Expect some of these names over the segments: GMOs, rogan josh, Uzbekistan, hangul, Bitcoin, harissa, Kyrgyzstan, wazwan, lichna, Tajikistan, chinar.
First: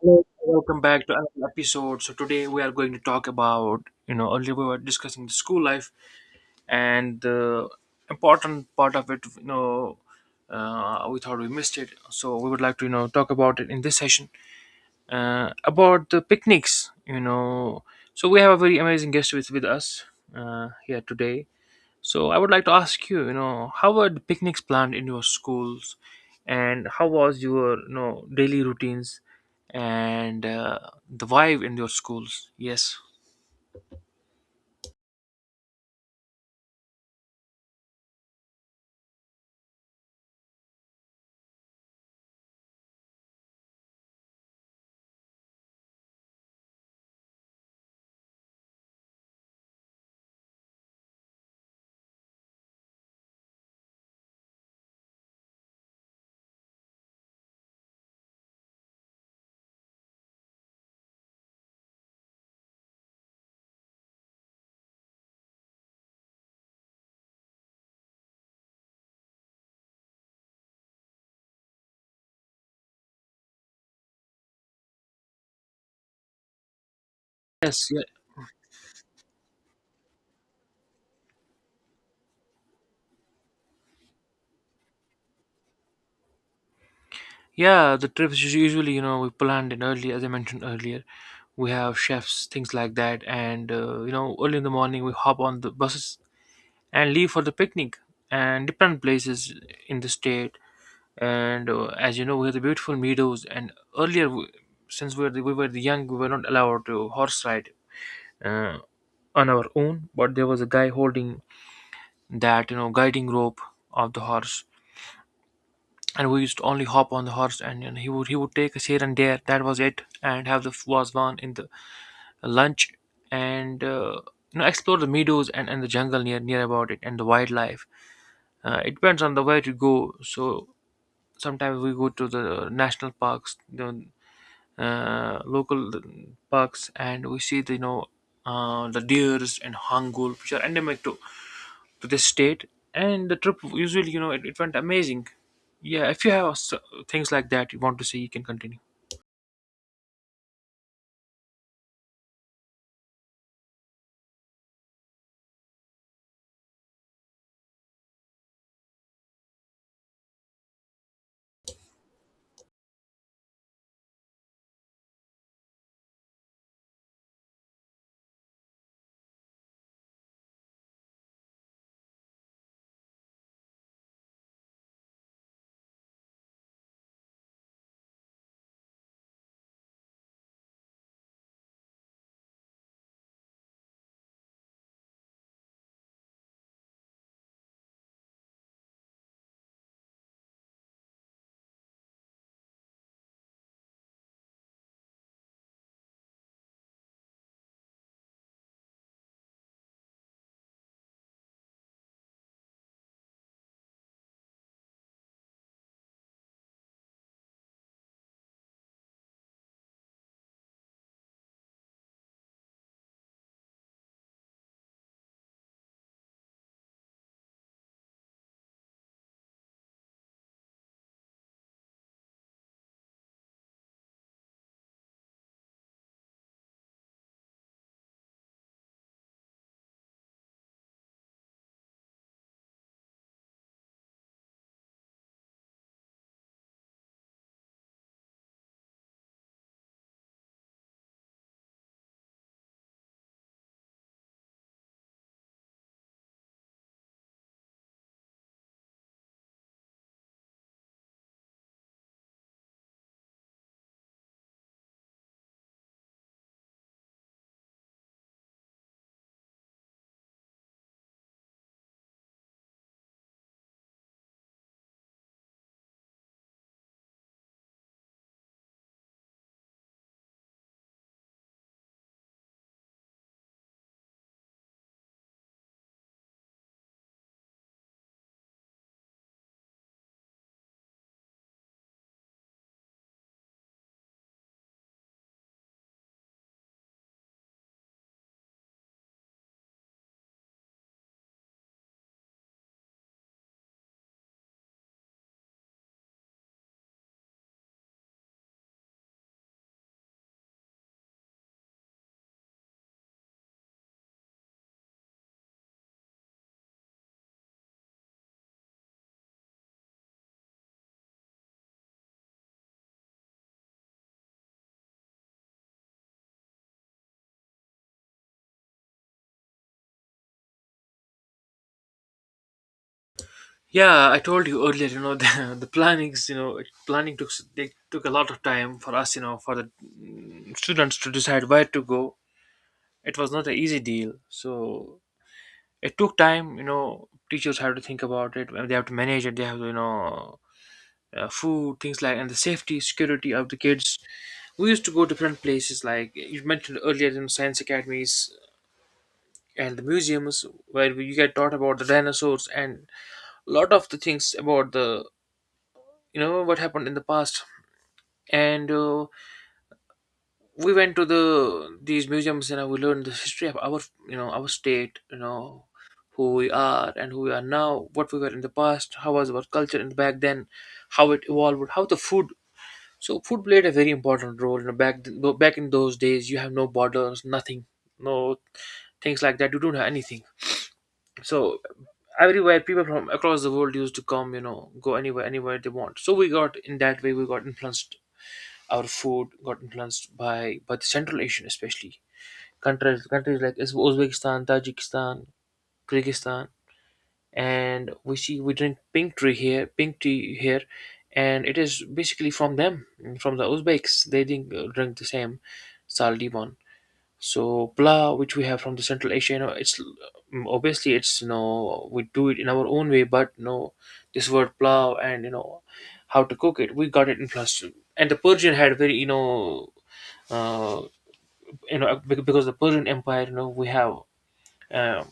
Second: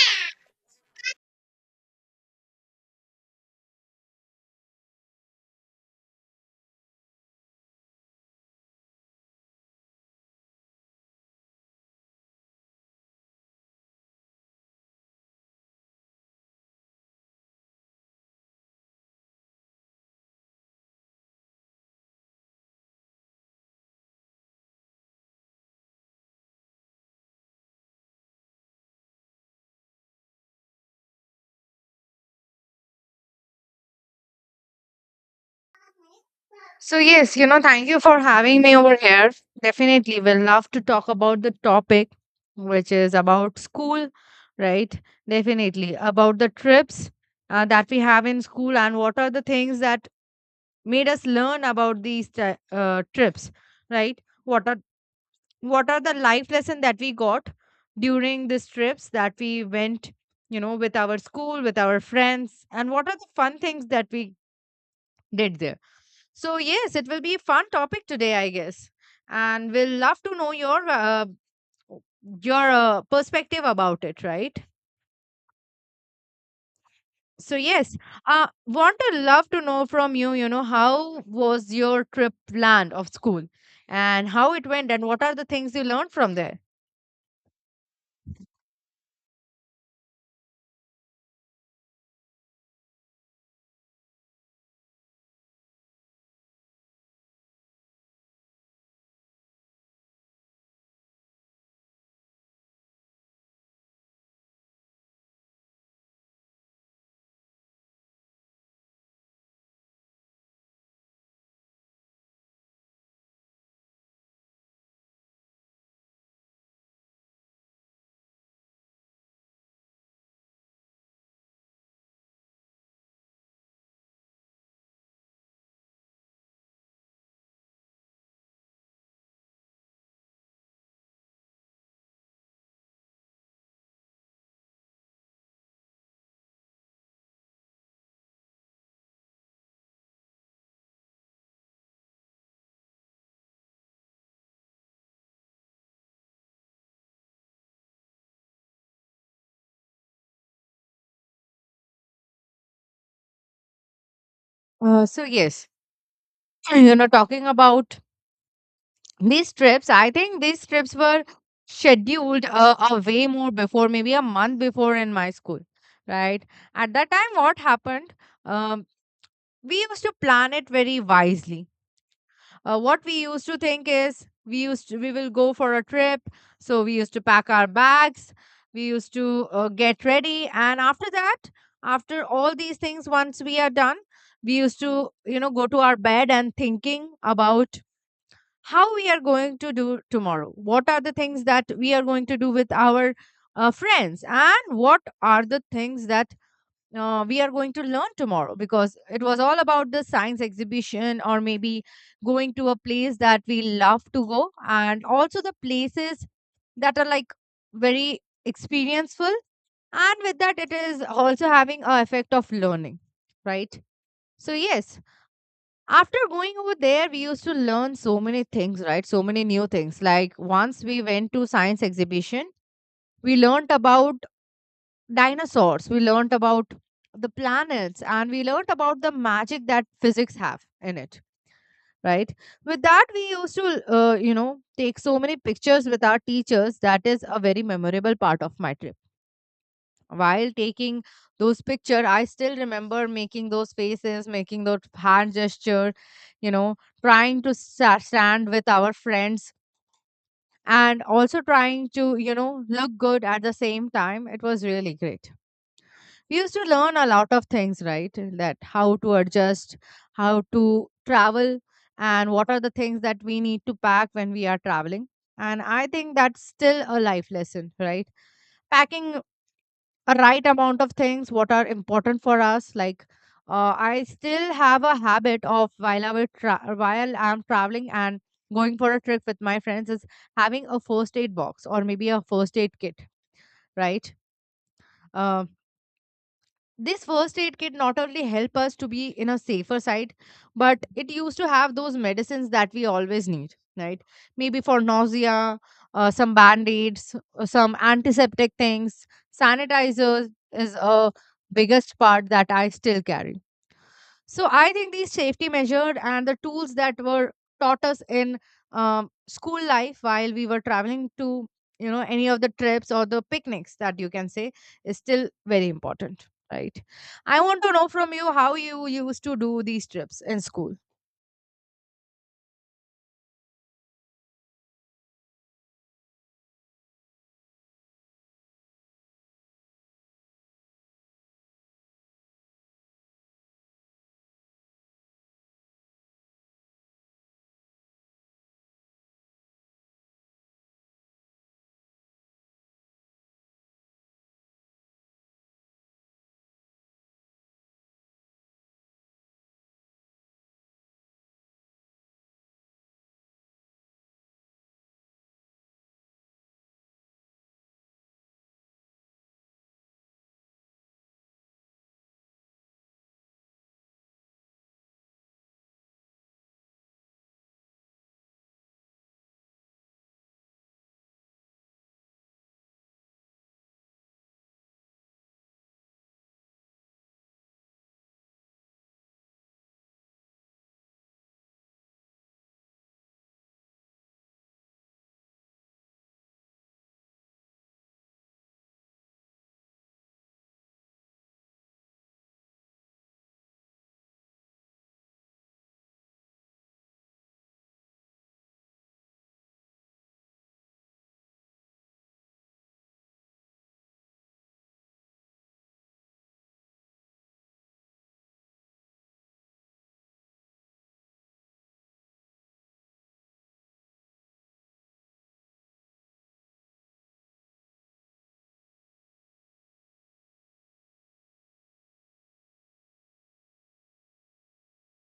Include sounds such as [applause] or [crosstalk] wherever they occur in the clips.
Hello, welcome back to another episode. So today we are going to talk about, earlier we were discussing the school life and the important part of it. We thought we missed it, so we would like to, talk about it in this session, about the picnics. So we have a very amazing guest with us here today. So I would like to ask you, how were the picnics planned in your schools, and how was your, daily routines, and the vibe in your schools? Yes, So, yes, you know, thank you for having me over here. Definitely, we'll love to talk about the topic, which is about school, right? Definitely, about the trips that we have in school and what are the things that made us learn about trips, right? What are the life lesson that we got during these trips that we went, you know, with our school, with our friends, and what are the fun things that we did there. So, yes, it will be a fun topic today, I guess. And we'll love to know your perspective about it, right? So, yes, yes, yeah. Want to love to know from you, you know, how was your trip planned of school and how it went and what are the things you learned from there? Yeah, the trips usually, we planned it early, as I mentioned earlier. We have chefs, things like that, and early in the morning we hop on the buses and leave for the picnic and different places in the state, and as you know, we have the beautiful meadows. And earlier w- since we were, we were the young, we were not allowed to horse ride uh, on our own, but there was a guy holding that, you know, guiding rope of the horse, and we used to only hop on the horse, and he would take us here and there. That was it, and have the wazwan in the lunch, and you know, explore the meadows, and the jungle near about it, and the wildlife. It depends on the way to go, so sometimes we go to the national parks, you, local parks, and we see the, you know, the deers and hangul, which are endemic to this state. And the trip usually, you know, it went amazing. Yeah, if you have things like that you want to see, you can continue. So, yes, [clears throat] you know, talking about these trips, I think these trips were scheduled a way more before, maybe a month before, in my school, right? At that time, what happened, um, we used to plan it very wisely. Uh, what we used to think is we used to, We will go for a trip, so we used to pack our bags, we used to get ready, and after that, after all these things once we are done, we used to, you know, go to our bed and thinking about how we are going to do tomorrow, what are the things that we are going to do with our friends, and what are the things that we are going to learn tomorrow, because it was all about the science exhibition or maybe going to a place that we love to go, and also the places that are like very experienceful, and with that it is also having a effect of learning, right? So yes, after going over there, we used to learn so many things, right? So many new things. Like once we went to science exhibition, we learned about dinosaurs, we learned about the planets, and we learned about the magic that physics have in it, right? With that, we used to, you know, take so many pictures with our teachers. That is a very memorable part of my trip. While taking those picture, I still remember making those faces, making those hand gesture, you know, trying to stand with our friends, and also trying to, you know, look good at the same time. It was really great. We used to learn a lot of things, right? That how to adjust, how to travel, and what are the things that we need to pack when we are traveling. And I think that's still a life lesson, right? Packing a right amount of things, what are important for us. Like I still have a habit of while while I'm traveling and going for a trip with my friends is having a first aid box or maybe a first aid kit, right? Uh, this first aid kit not only help us to be in a safer side, but it used to have those medicines that we always need, right? Maybe for nausea, some band-aids, some antiseptic things. Sanitizers is a biggest part that I still carry. So I think these safety measures and the tools that were taught us in school life while we were traveling to, you know, any of the trips or the picnics that you can say, is still very important, right? I want to know from you how you used to do these trips in school. Yeah, I told you earlier, you know, [laughs] the plannings, you know, planning took they took a lot of time for us, you know, for the students to decide where to go. It was not an easy deal, so it took time. You know, teachers have to think about it, and they have to manage it. They have to, food, things like, and the safety, security of the kids. We used to go to different places, like you mentioned earlier, in science academies and the museums, where we, you get taught about the dinosaurs and a lot of the things about the, you know, what happened in the past. And we went to these museums, and we learned the history of our, you know, our state, you know, who we are and who we are now, what we were in the past, how was our culture in back then, how it evolved, how the food. So food played a very important role. You know, back back in those days, you have no borders, nothing, no things like that. You don't have anything. So everywhere, people from across the world used to come. You know, go anywhere, anywhere they want. So we got in that way. We got influenced. Our food got influenced by the Central Asian, especially countries like Uzbekistan, Tajikistan, Kyrgyzstan. And we see, we drink pink tea here, pink tea here, and it is basically from them, from the Uzbeks. They drink the same sal, so pla, which we have from the Central Asia. You know, it's, obviously, it's, you know, we do it in our own way, but, you know, this word plow, and, you know, how to cook it, we got it in plus. And the Persian had very, you know, uh you know, because the Persian empire, you know, we have uh,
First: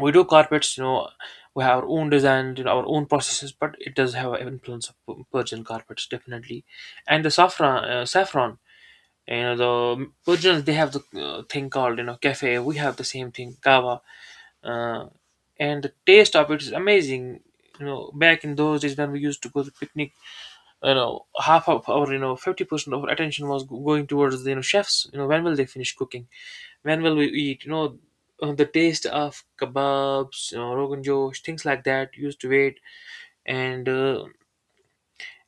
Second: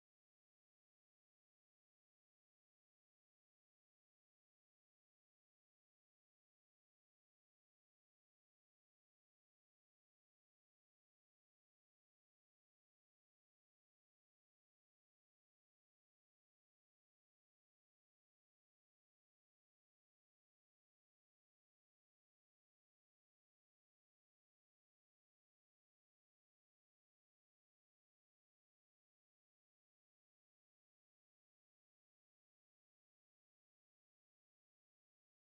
we do carpets, you know, we have our own designs, you know, our own processes, but it does have an influence of Persian carpets, definitely. And the saffron, saffron, you know, the Persians, they have the thing called, you know, cafe, we have the same thing, kava. uh, and the taste of it is amazing. You know, back in those days when we used to go to picnic, you know, half of our, you know, 50% of our attention was going towards the, you know, chefs, you know, when will they finish cooking, when will we eat? The taste of kebabs, you know, rogan josh, things like that used to wait, and uh,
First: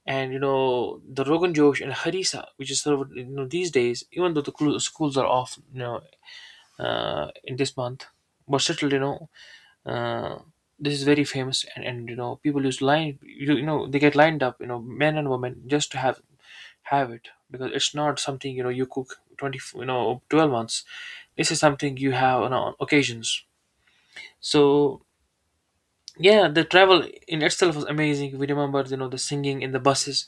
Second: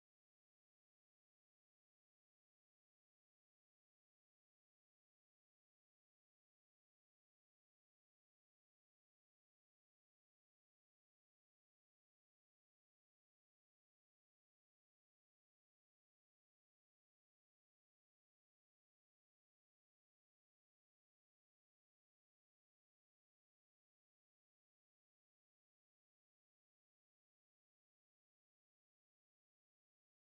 and you know, the rogan josh and harissa, which is served, you know, these days, even though the schools are off, in this month, but still, you know, uh, this is very famous, and you know, people use line, you know, they get lined up, you know, men and women, just to have it, because it's not something, you know, you cook 20, you know, 12 months. This is something you have on occasions. So yeah, the travel in itself was amazing. We remember, you know, the singing in the buses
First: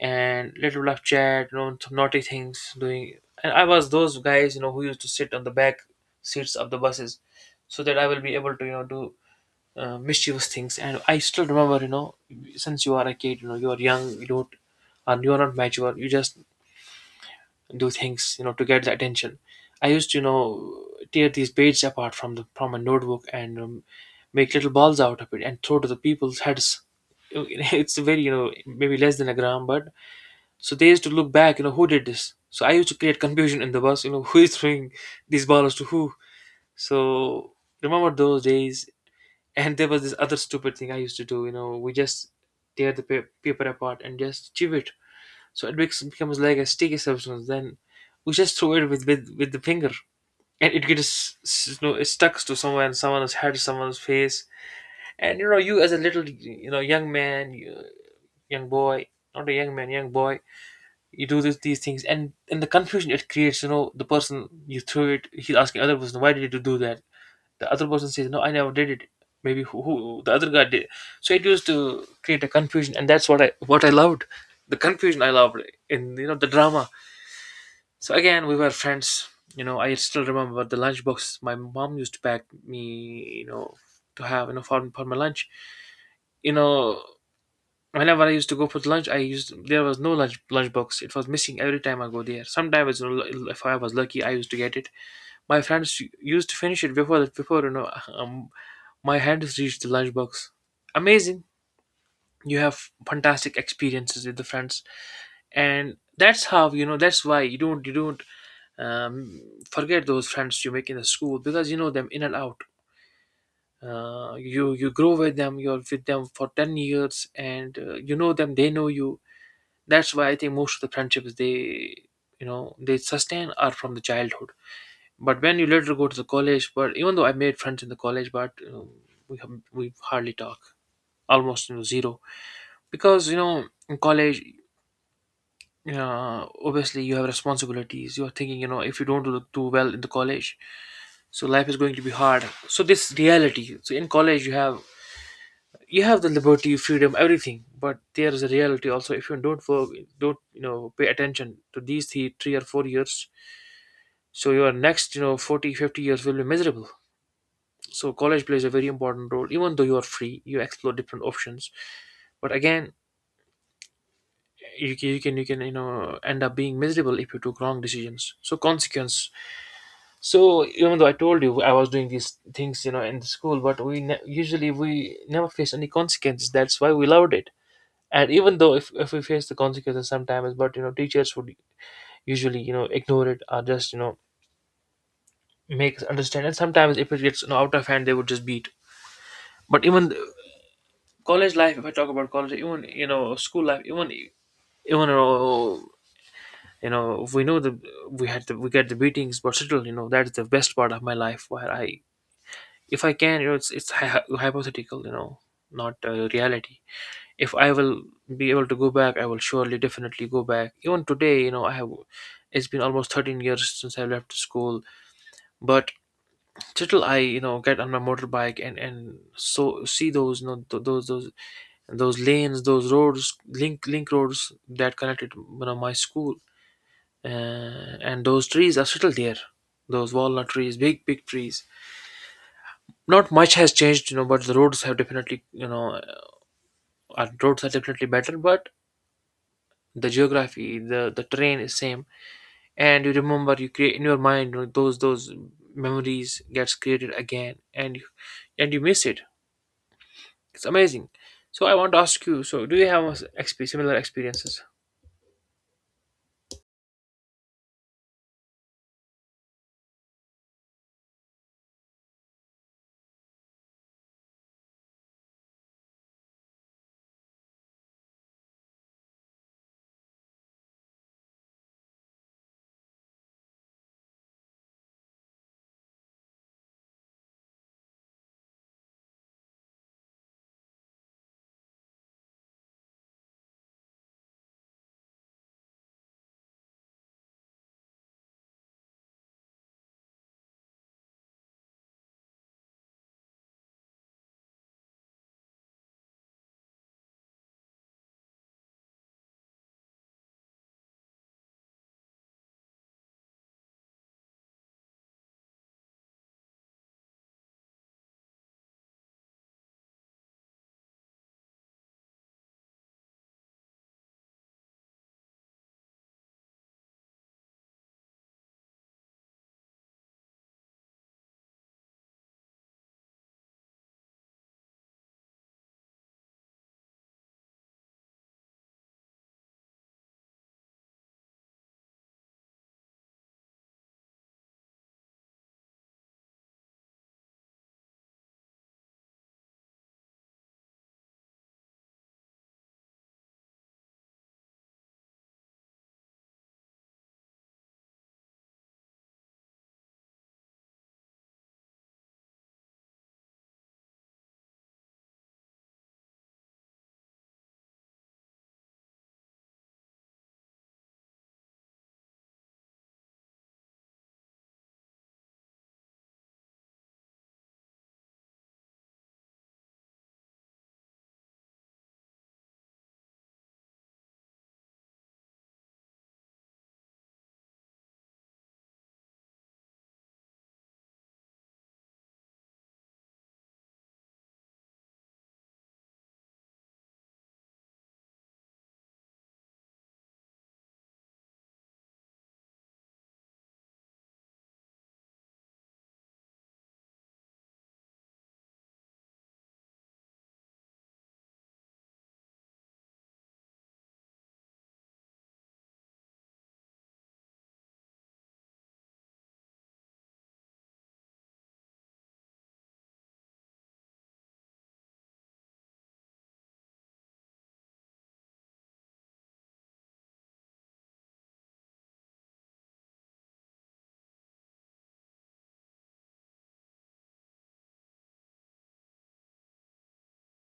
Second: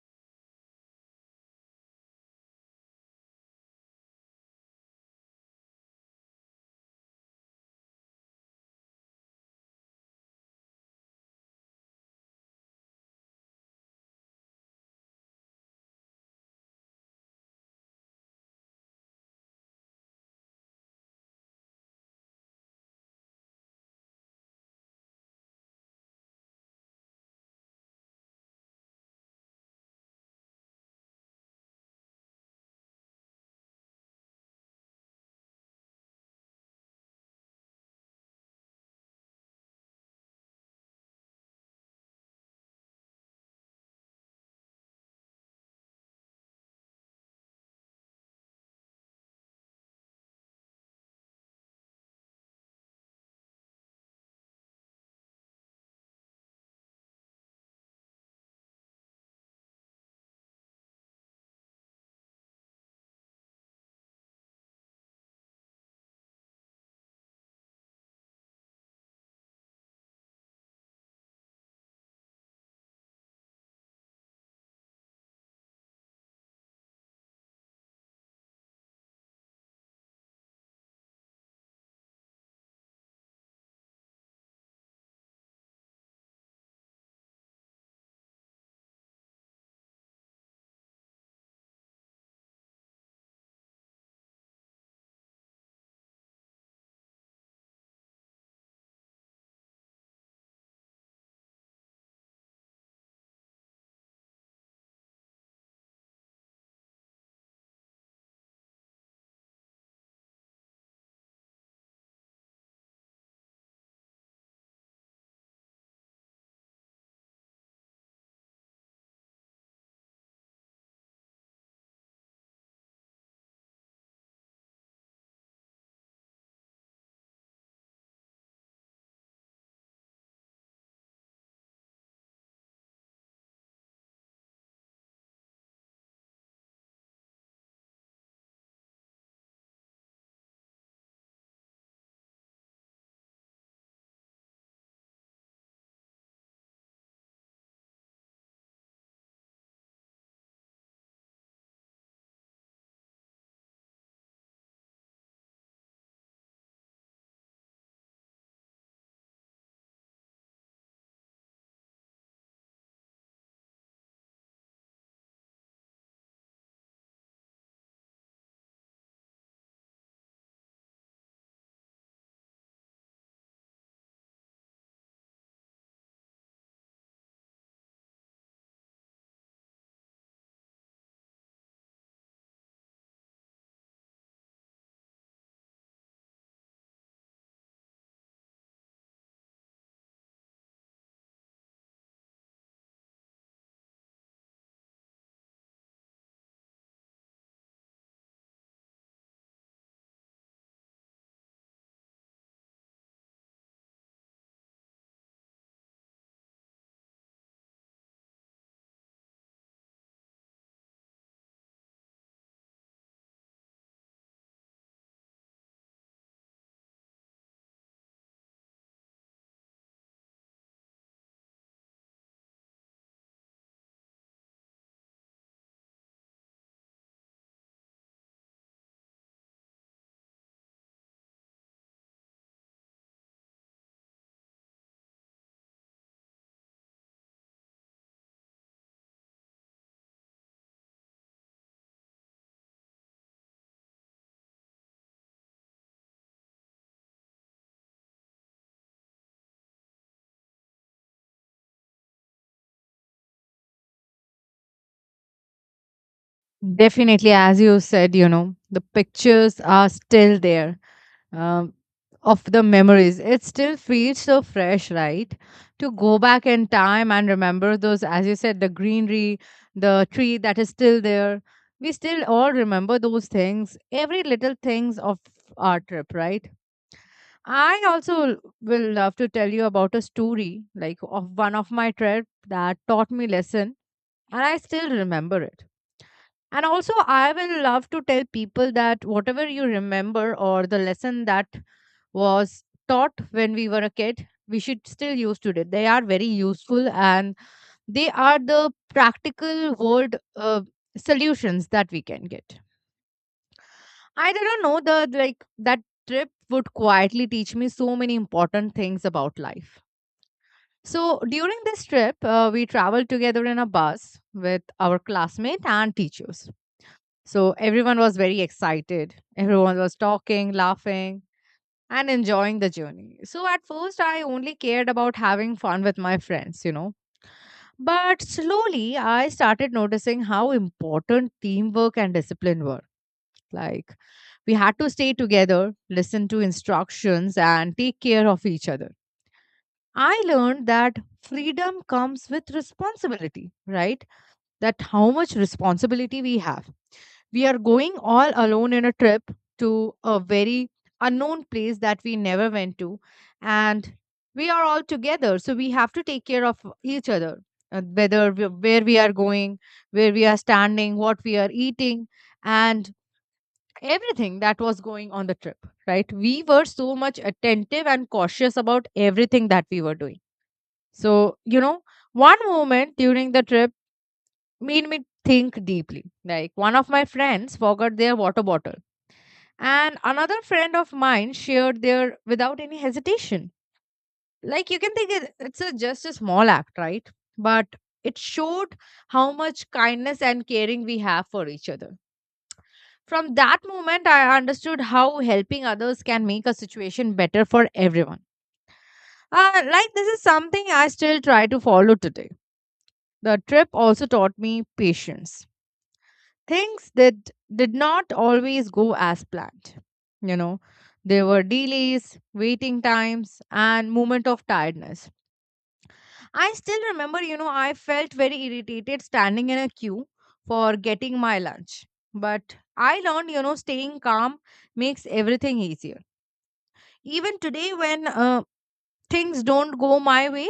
and little love chat, you know, some naughty things doing. And I was those guys, you know, who used to sit on the back seats of the buses, so that I will be able to, you know, do mischievous things. And I still remember, you know, since you are a kid, you know, you are young, you don't, and you are not mature, you just do things, you know, to get the attention. I used to, you know, tear these pages apart from the, from a notebook, and make little balls out of it and throw to the people's heads. [laughs] It's very, you know, maybe less than a gram, but so they used to look back, you know, who did this. So I used to create confusion in the bus, you know, [laughs] who is throwing these balls to who. So, remember those days. And there was this other stupid thing I used to do, you know, we just tear the paper apart and just chew it, so it becomes like a sticky substance. Then we just throw it with the finger, and it gets you know, it stuck to someone, someone's head, someone's face. And you know, you as a little, you know, young man, you, young boy, not a young man, young boy, you do this, these things, and the confusion it creates. You know, the person you threw it, he's asking other person, why did you do that? The other person says, no, I never did it. Maybe who the other guy did. So it used to create a confusion, and that's what I, loved, the confusion I loved in, you know, the drama. So again, we were friends. You know, I still remember the lunchbox my mom used to pack me, you know, to have, you know, for my lunch. You know, whenever I used to go for the lunch, I used, there was no lunchbox. It was missing every time I go there. Sometimes, you know, if I was lucky, I used to get it. My friends used to finish it before that, before, you know, [laughs] my hands reached the lunchbox. Amazing! You have fantastic experiences with the friends, and that's how, you know, that's why you don't, um, forget those friends you make in the school, because you know them in and out. You, you grow with them, you're with them for 10 years, and you know them, they know you. That's why I think most of the friendships, they, you know, they sustain are from the childhood. But when you later go to the college, but even though I made friends in the college, but you know, we have, we hardly talk, almost, you know, zero, because, you know, in college. Yeah, obviously you have responsibilities. You're thinking, you know, if you don't do well in the college, so life is going to be hard. So this reality. So in college you have, the liberty, freedom, everything, but there is a reality also. If you don't work, don't, you know, pay attention to these three, 3 or 4 years, so your next, you know, 40, 50 years will be miserable. So college plays a very important role. Even though you are free, you explore different options. But again, you can, you can you know, end up being miserable if you took wrong decisions. So consequence. So even though I told you I was doing these things, you know, in the school, but we usually we never face any consequences. That's why we loved it. And even though if we face the consequences sometimes, but you know, teachers would usually, you know, ignore it, or just, you know, make us understand. And sometimes if it gets out of hand, they would just beat. But even the college life, if I talk about college, even school life, even you know we know the we get the beatings, but still that's the best part of my life where I, if I can, it's hypothetical, not reality. If I will be able to go back, I will surely definitely go back. Even today, I have. It's been almost 13 years since I left school, but till I, get on my motorbike and so see those, those lanes, those roads, link roads that connected, my school, and those trees are still there. Those walnut trees, big big trees. Not much has changed, but the roads have definitely, and roads are definitely better. But the geography, the terrain is same. And you remember, you create in your mind, those memories gets created again, and you, and you miss it. It's amazing. So I want to ask you, so do you have a similar experiences? Definitely, as you said, you know, the pictures are still there, um, of the memories. It still feels so fresh, right? To go back in time and remember those, as you said, the greenery, the tree that is still there. We still all remember those things, every little things of our trip, right? I also will love to tell you about a story like of one of my trip that taught me lesson, and I still remember it. And also, I will love to tell people that whatever you remember or the lesson that was taught when we were a kid, we should still use today. They are very useful, and they are the practical world solutions that we can get. I didn't know the like that trip would quietly teach me so many important things about life. So during this trip, we traveled together in a bus with our classmate and teachers. So everyone was very excited. Everyone was talking, laughing, and enjoying the journey. So at first, I only cared about having fun with my friends, you know. But slowly, I started noticing how important teamwork and discipline were. Like, we had to stay together, listen to instructions, and take care of each other. I learned that freedom comes with responsibility, right? That how much responsibility we have. We are going all alone in a trip to a very unknown place that we never went to. And we are all together. So we have to take care of each other, whether we, where we are going, where we are standing, what we are eating, and everything that was going on the trip, right? We were so much attentive and cautious about everything that we were doing. So, you know, one moment during the trip made me think deeply. Like one of my friends forgot their water bottle, and another friend of mine shared their without any hesitation. Like you can think it's a, just a small act, right? But it showed how much kindness and caring we have for each other. From that moment, I understood how helping others can make a situation better for everyone. Like this is something I still try to follow today. The trip also taught me patience. Things that did not always go as planned. You know, there were delays, waiting times, and moment of tiredness. I still remember, you know, I felt very irritated standing in a queue for getting my lunch. But I learned, you know, staying calm makes everything easier. Even today, when things don't go my way,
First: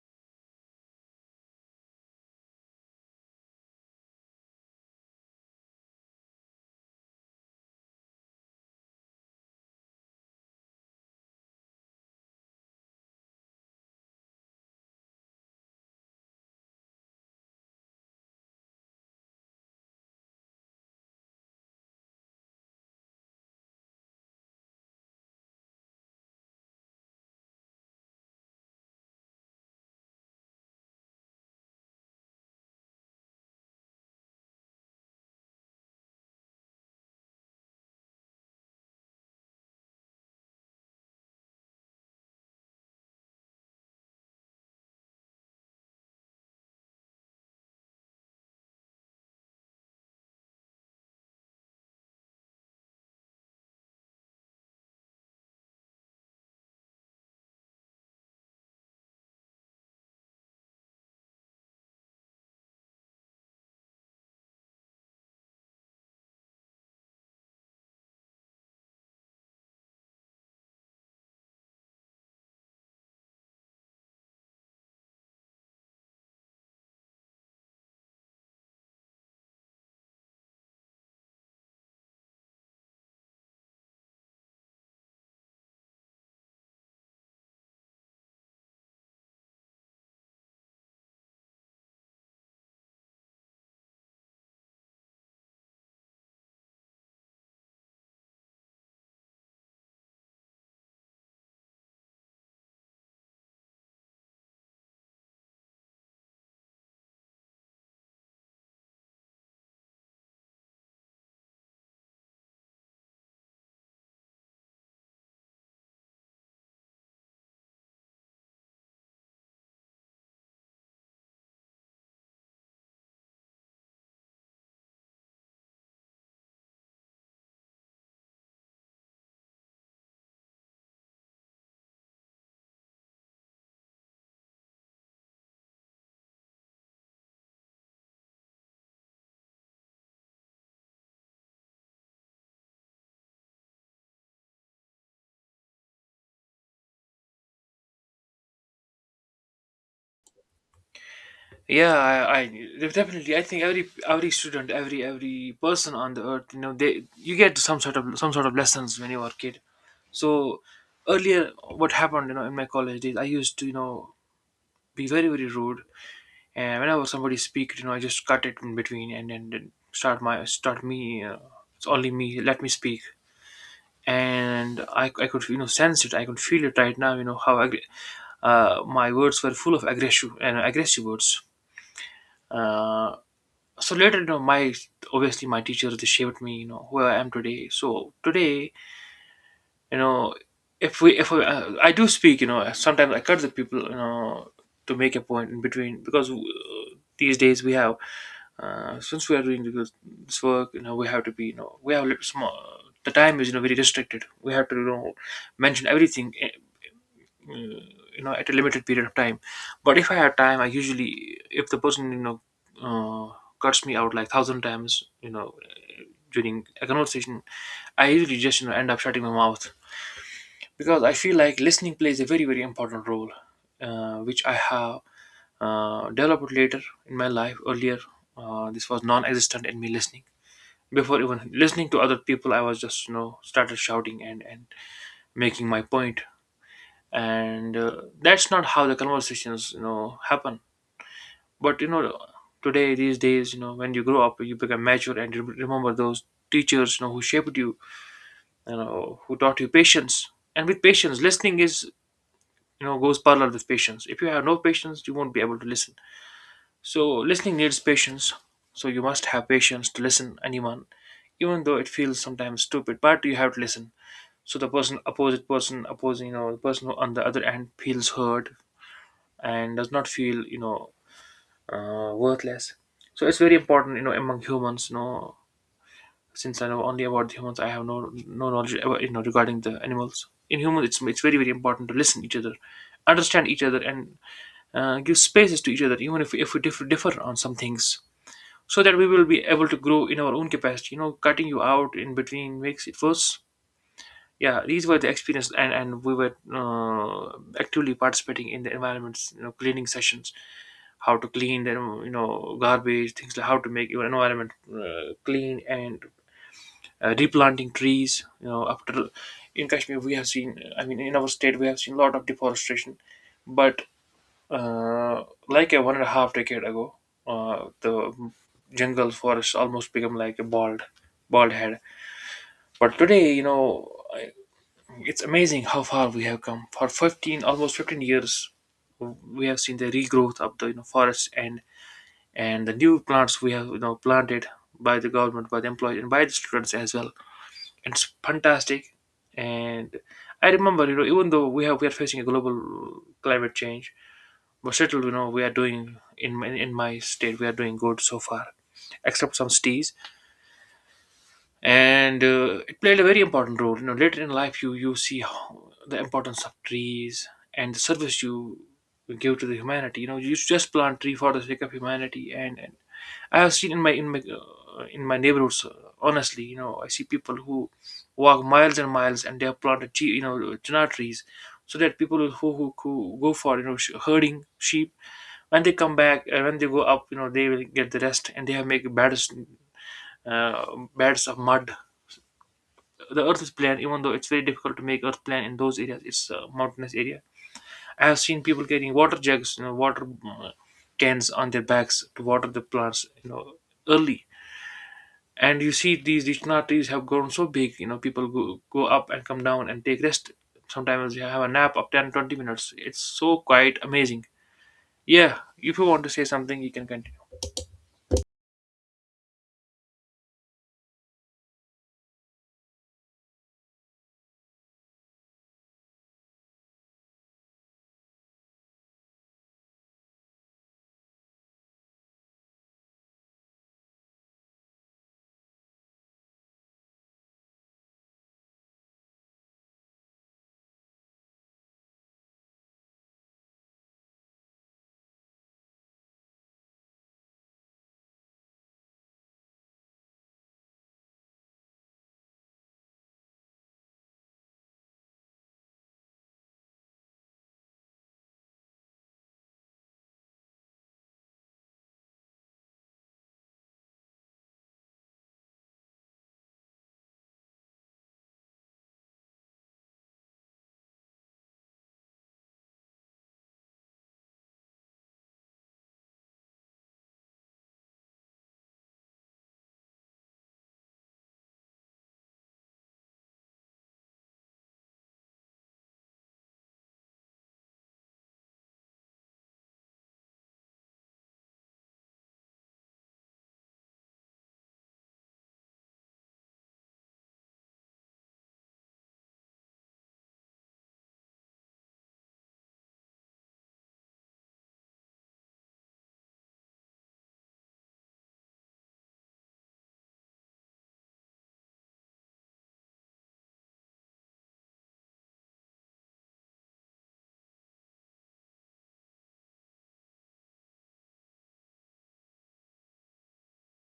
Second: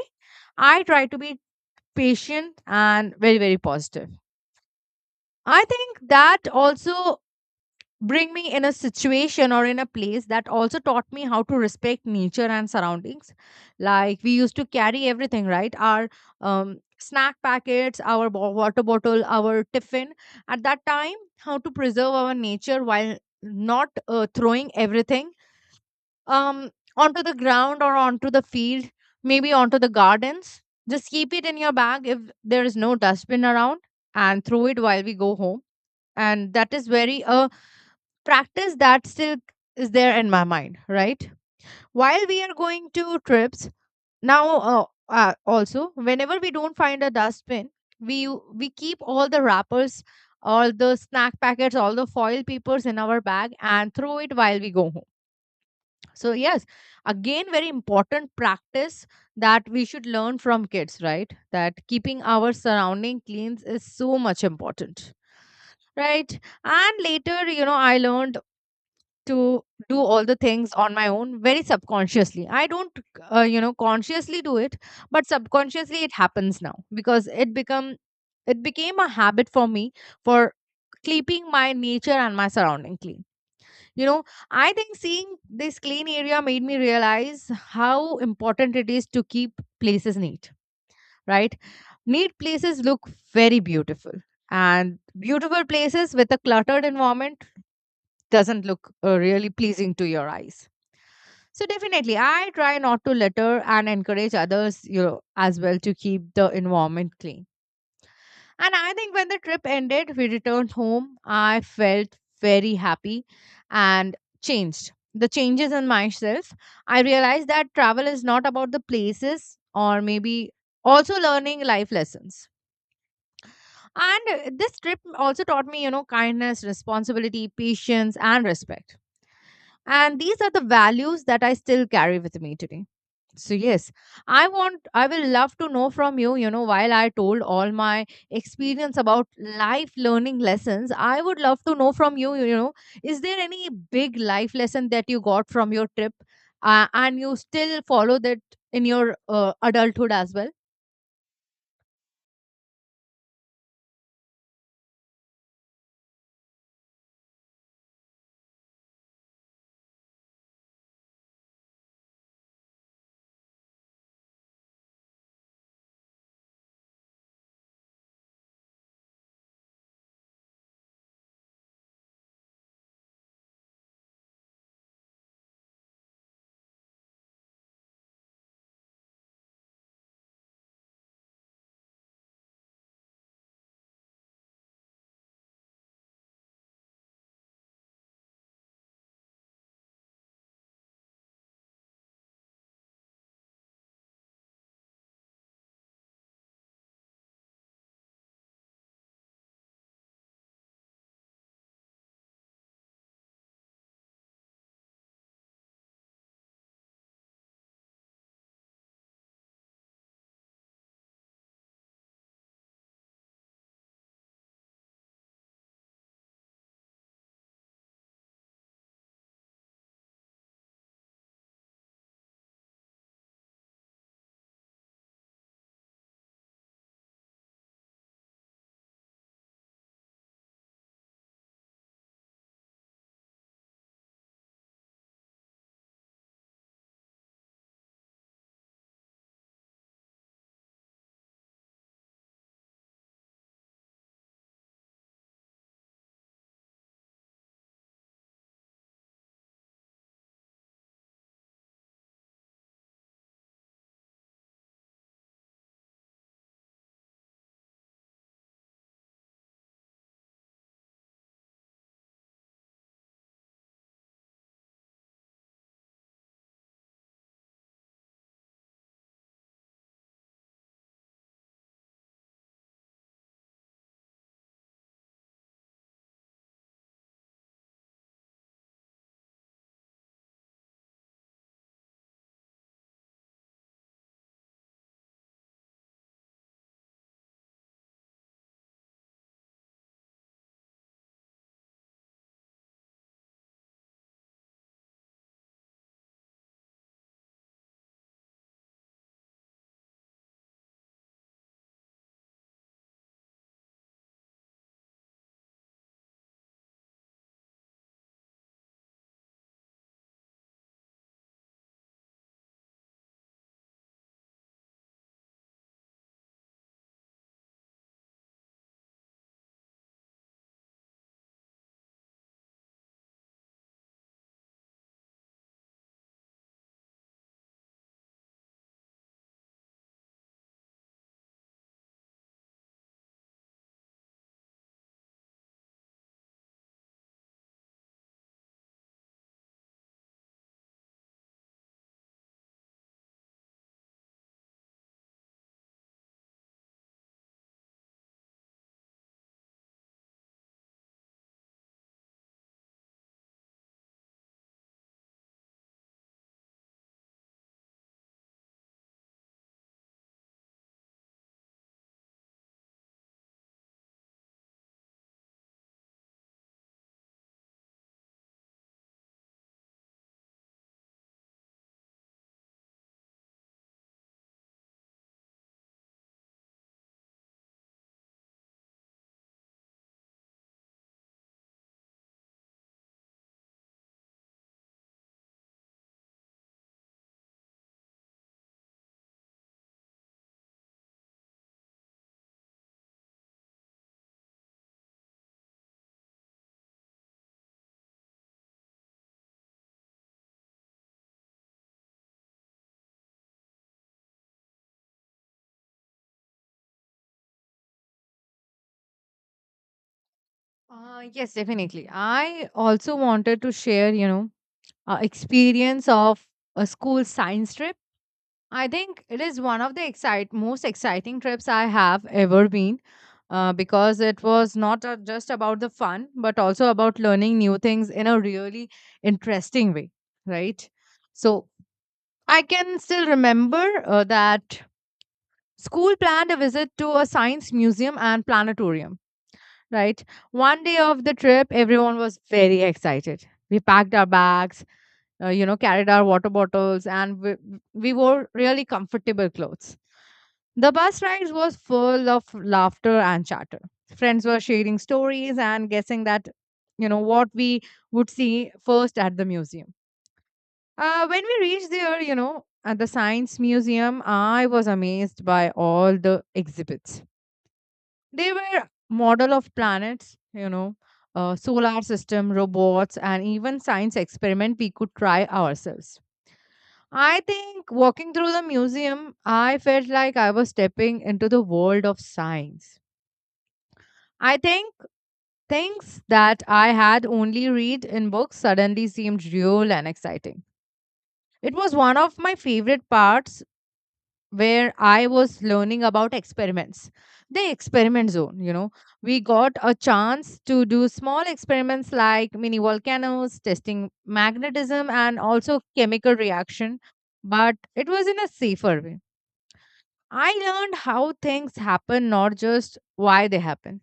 I try to be patient and very, very positive. I think that also bring me in a situation or in a place that also taught me how to respect nature and surroundings. Like we used to carry everything, right, our snack packets, our water bottle, our tiffin. At that time, how to preserve our nature while not throwing everything um, onto the ground or onto the field, maybe onto the gardens. Just keep it in your bag if there is no dustbin around, and throw it while we go home. And that is very a practice that still is there in my mind, right? While we are going to trips now, also whenever we don't find a dustbin, we we keep all the wrappers, all the snack packets, all the foil papers in our bag and throw it while we go home. So yes, again, very important practice that we should learn from kids, right? That keeping our surrounding clean is so much important, right? And later, you know, I learned to do all the things on my own very subconsciously. I don't you know, consciously do it, but subconsciously it happens now because it become it became a habit for me for keeping my nature and my surrounding clean, you know. I think seeing this clean area made me realize how important it is to keep places neat, right? Neat places look very beautiful, and beautiful places with a cluttered environment doesn't look really pleasing to your eyes. So definitely, I try not to litter and encourage others, you know, as well to keep the environment clean. And I think when the trip ended, we returned home. I felt very happy and changed. The changes in myself, I realized that travel is not about the places or maybe also learning life lessons. And this trip also taught me, you know, kindness, responsibility, patience, and respect. And these are the values that I still carry with me today. So, yes, I will love to know from you, you know, while I told all my experience about life learning lessons, I would love to know from you, you know, is there any big life lesson that you got from your trip and you still follow that in your adulthood as well? Yeah, I definitely, I think every student, every person on the earth, they, you get some sort of, some sort of lessons when you are a kid. So earlier, what happened, in my college days, I used to, be very, very rude. And whenever somebody speaks, I just cut it in between, and then start my, start me. It's only me. Let me speak. And I could, sense it. I could feel it right now. You know how my words were full of aggression and aggressive words. Uh, so later, my, obviously my teachers, they shaped me, who I am today. So today, you know, if I, I do speak, sometimes I cut the people, to make a point in between, because these days we have, since we are doing this, this work, we have to be, we have little small. The time is, very restricted. We have to, mention everything, uh, at a limited period of time. But if I have time, I usually, if the person, uh, cuts me out like thousand times, during a conversation, I usually just, end up shutting my mouth, because I feel like listening plays a very, very important role, which I have developed later in my life. Earlier, this was non-existent in me, listening. Before even listening to other people, I was just, started shouting and making my point. And that's not how the conversations, happen. But today, these days, when you grow up, you become mature, and you remember those teachers, who shaped you, you know who taught you patience. And with patience, listening, is goes parallel with patience. If you have no patience, you won't be able to listen. So, listening needs patience. So, you must have patience to listen anyone, even though it feels sometimes stupid, but you have to listen. So, the person, opposite person, opposing, the person who on the other end feels heard and does not feel, worthless. So, it's very important, among humans, since I know only about the humans, I have no, no knowledge about, regarding the animals. In humans, it's very, very important to listen each other, understand each other, and give spaces to each other, even if we differ, differ on some things, so that we will be able to grow in our own capacity. You know, cutting you out in between makes it worse. Yeah, these were the experience. And we were actively participating in the environments, cleaning sessions, how to clean the, garbage things, like how to make your environment clean, and replanting trees, after, in Kashmir we have seen, I mean in our state we have seen a lot of deforestation. But like a one and a half decade ago, the jungle forest almost become like a bald, bald head. But today, it's amazing how far we have come. For 15, almost 15 years, we have seen the regrowth of the, forests, and the new plants we have, planted by the government, by the employees, and by the students as well. It's fantastic. And I remember, even though we are facing a global climate change, but still we are doing, in my state, we are doing good so far, except some cities. And it played a very important role, later in life, you see how the importance of trees and the service you give to the humanity. You know, you just plant tree for the sake of humanity. And I have seen in my, in my in my neighborhoods, honestly, I see people who walk miles and miles, and they have planted tree, chinar trees, so that people who, who go for, herding sheep, when they come back, when they go up, they will get the rest. And they have make beds, uh, beds of mud. The earth is plan, even though it's very difficult to make earth plan in those areas. It's a mountainous area. I have seen people carrying water jugs, water cans on their backs to water the plants, early. And you see these lichna trees have grown so big. You know, go up and come down and take rest. Sometimes you have a nap of 10 to 20 minutes. It's so quite amazing. Yeah, if you want to say something, you can continue. Yes, definitely. I also wanted to share, you know, experience of a school science trip. I think it is one of the excite most exciting trips I have ever been, because it was not just about the fun, but also about learning new things in a really interesting way, right? So I can still remember that school planned a visit to a science museum and planetarium, right? One day of the trip, everyone was very excited. We packed our bags, carried our water bottles, and we wore really comfortable clothes. The bus rides was full of laughter and chatter. Friends were sharing stories and guessing what we would see first at the museum. When we reached there, you know, at the Science Museum, I was amazed by all the exhibits. They were model of planets, solar system, robots, and even science experiment we could try ourselves. I think walking through the museum, I felt like I was stepping into the world of science. I think things that I had only read in books suddenly seemed real and exciting. It was one of my favorite parts where I was learning about experiments, the experiment zone. You know, we got a chance to do small experiments like mini volcanoes, testing magnetism, and also chemical reaction, but it was in a safer way. I learned how things happen, not just why they happen.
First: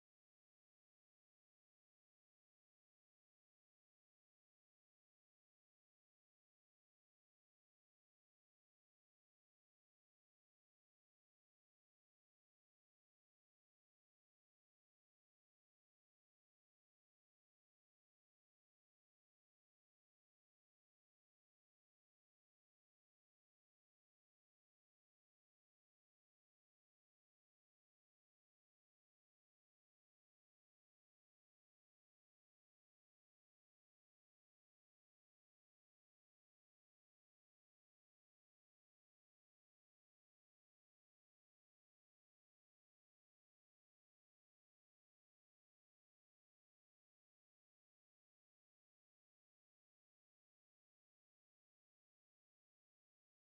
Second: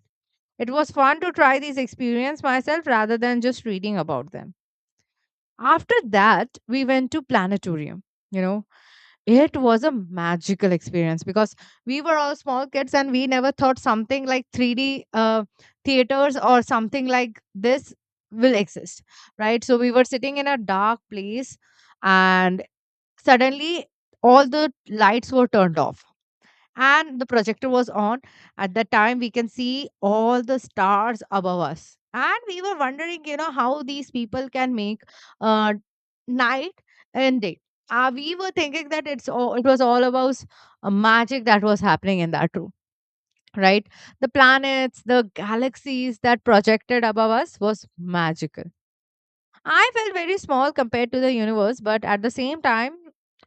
It was fun to try these experiences myself rather than just reading about them. After that, we went to planetarium. You know, it was a magical experience because we were all small kids and we never thought something like 3D theaters or something like this will exist, right? So we were sitting in a dark place and suddenly all the lights were turned off and the projector was on. At that time we can see all the stars above us, and we were wondering, you know, how these people can make uh, night and day. We were thinking that it was all about magic that was happening in that room, right? The planets, the galaxies that projected above us was magical. I felt very small compared to the universe, but at the same time,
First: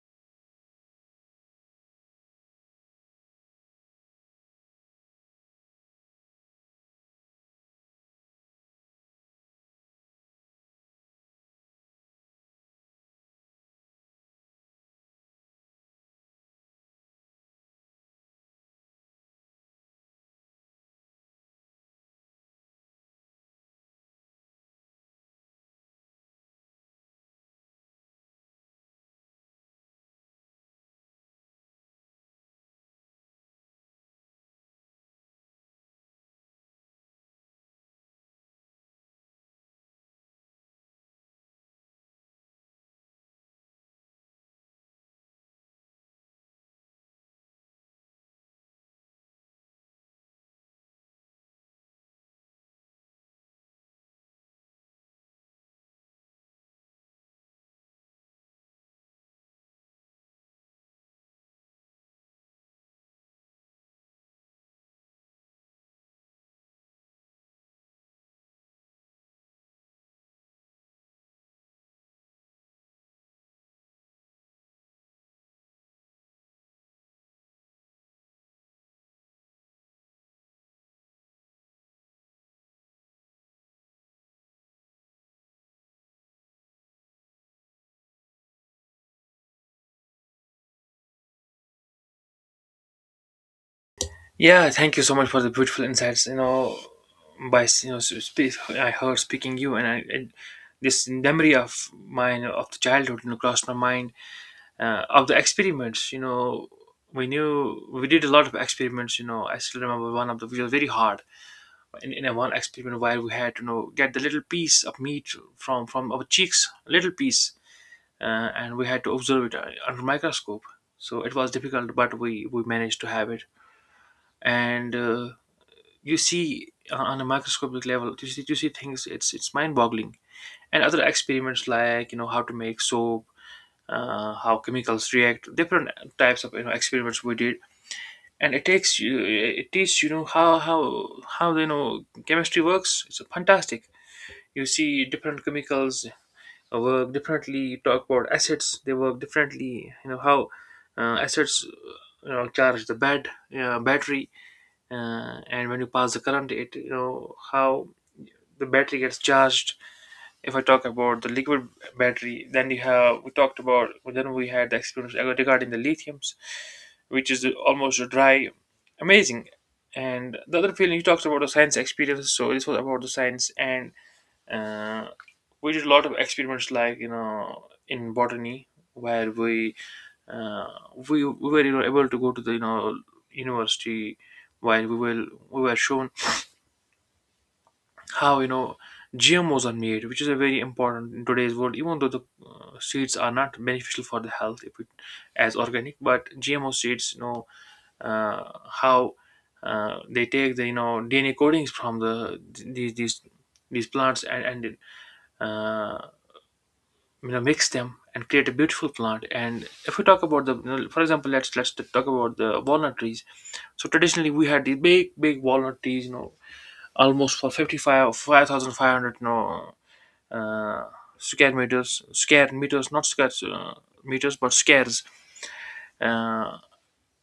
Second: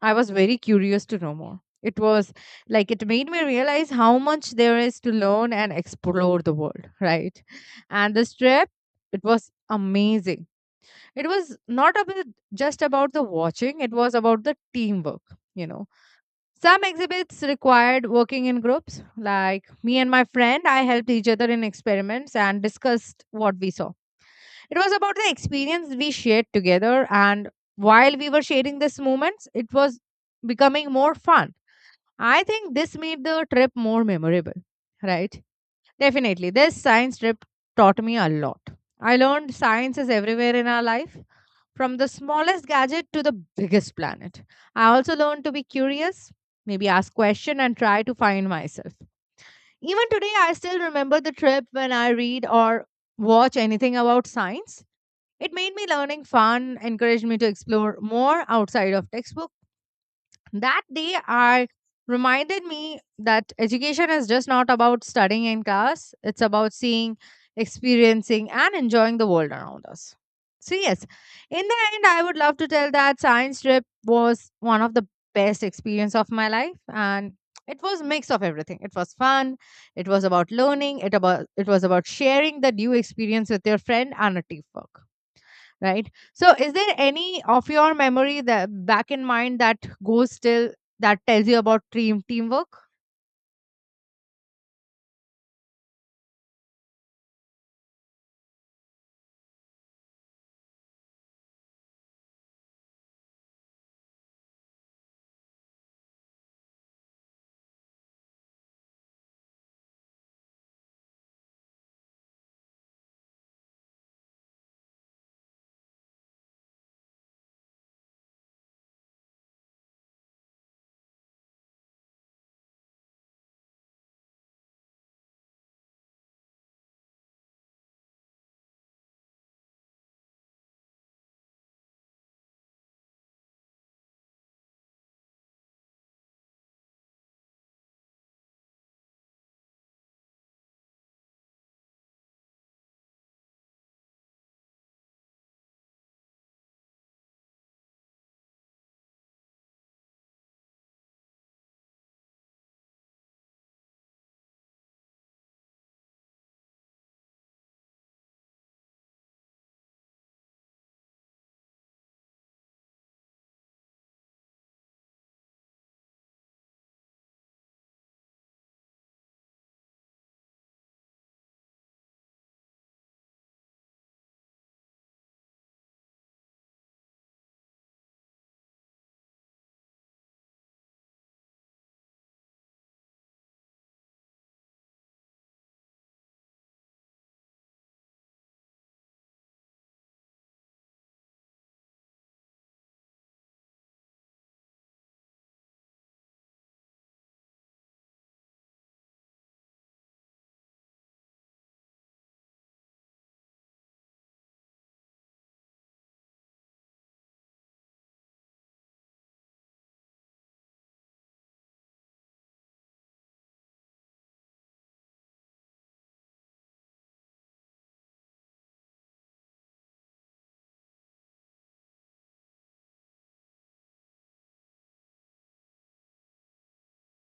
I was very curious to know more. It was like it made me realize how much there is to learn and explore the world, right? And this trip, it was amazing. It was not about just about the watching, it was about the teamwork, you know. Some exhibits required working in groups, like me and my friend, I helped each other in experiments and discussed what we saw. It was about the experience we shared together, and while we were sharing these moments, it was becoming more fun. I think this made the trip more memorable, right? Definitely. This science trip taught me a lot. I learned science is everywhere in our life, from the smallest gadget to the biggest planet. I also learned to be curious, maybe ask question and try to find myself. Even today I still remember the trip. When I read or watch anything about science, it made me learning fun, encouraged me to explore more outside of textbook. That day, I reminded me that education is just not about studying in class, it's about seeing, experiencing, and enjoying the world around us. So, yes, in the end, I would love to tell that science trip was one of the best experience of my life, and it was mix of everything. It was fun, it was about learning, it was about sharing the new experience with your friend and a teamwork, right? So is there any of your memory that back in mind that goes still, that tells you about teamwork? Yeah, thank you so much for the beautiful insights. You know, by, speak, I heard speaking you, and I, it, this memory of mine of the childhood, crossed my mind, of the experiments. You know, we did a lot of experiments. You know, I still remember one of the which was very hard. In a one experiment where we had to, get the little piece of meat from our cheeks, little piece, and we had to observe it under microscope. So it was difficult, but we managed to have it. And. You see on a microscopic level, you see things, it's mind-boggling. And other experiments, like how to make soap, how chemicals react, different types of, experiments we did. And it takes you, it teaches, how chemistry works. It's fantastic. You see different chemicals work differently. Talk about acids, they work differently. You know how acids, charge the bed battery. And when you pass the current, it, how the battery gets charged. If I talk about the liquid battery, then you have, we talked about, then we had the experience regarding the lithiums, which is almost a dry, amazing. And the other feeling, you talked about the science experience, so this was about the science. And uh, we did a lot of experiments, like in botany, where we uh, we were able to go to the, university, while we were shown how, GMOs are made, which is a very important in today's world. Even though the seeds are not beneficial for the health, if it, as organic, but GMO seeds, uh, how they take the, DNA codings from the, these these these plants, and uh, mix them and create a beautiful plant. And if we talk about the, for example, let's talk about the walnut trees. So traditionally we had these big big walnut trees, you know, almost for 55, 5500, you know, uh, square meters, square meters, not square, meters, but squares, uh,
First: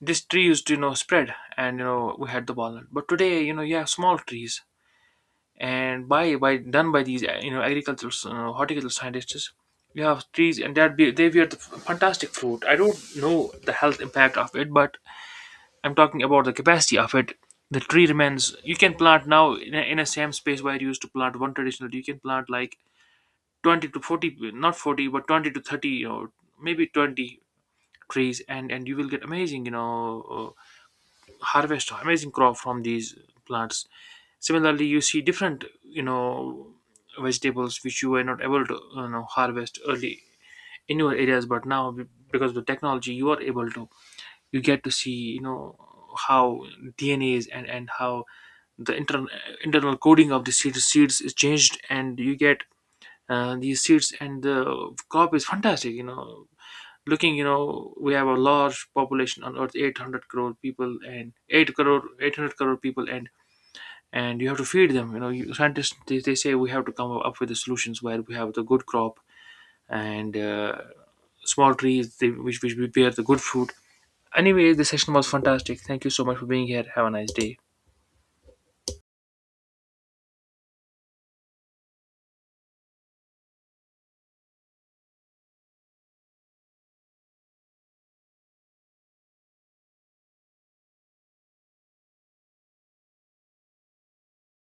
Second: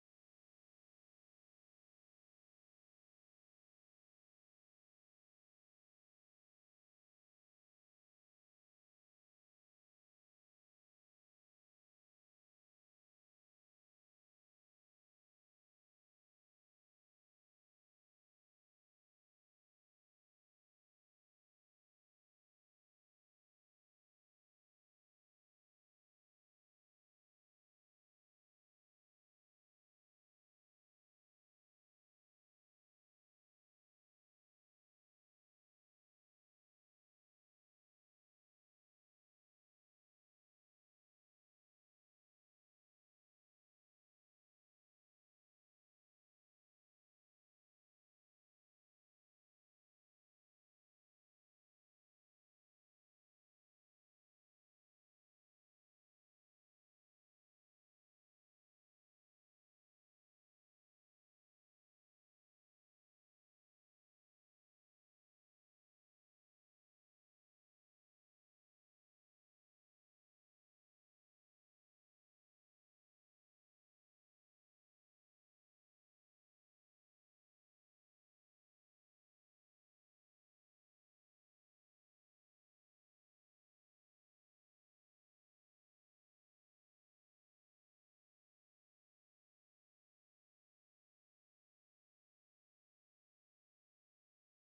this tree used to, spread, and we had the walnut. But today, you have small trees. And by done by these, agricultural, horticultural scientists, you have trees, and they were the fantastic fruit. I don't know the health impact of it, but I'm talking about the capacity of it. The tree remains, you can plant now in a same space where you used to plant one traditional, you can plant like 20 to 40, not 40, but 20 to 30, you know, maybe 20 trees. And you will get amazing, harvest, amazing crop from these plants. Similarly, you see different, vegetables which you were not able to, harvest early in your areas, but now because of the technology, you are able to, you get to see, how DNAs, and how the internal coding of the seeds is changed. And you get these seeds, and the crop is fantastic, you know. Looking, we have a large population on earth, 800 crore people, and 8 crore, 800 crore people, and you have to feed them, you know. You, scientists they say we have to come up with the solutions where we have the good crop, and small trees they, which we bear the good fruit. Anyway, the session was fantastic. Thank you so much for being here. Have a nice day.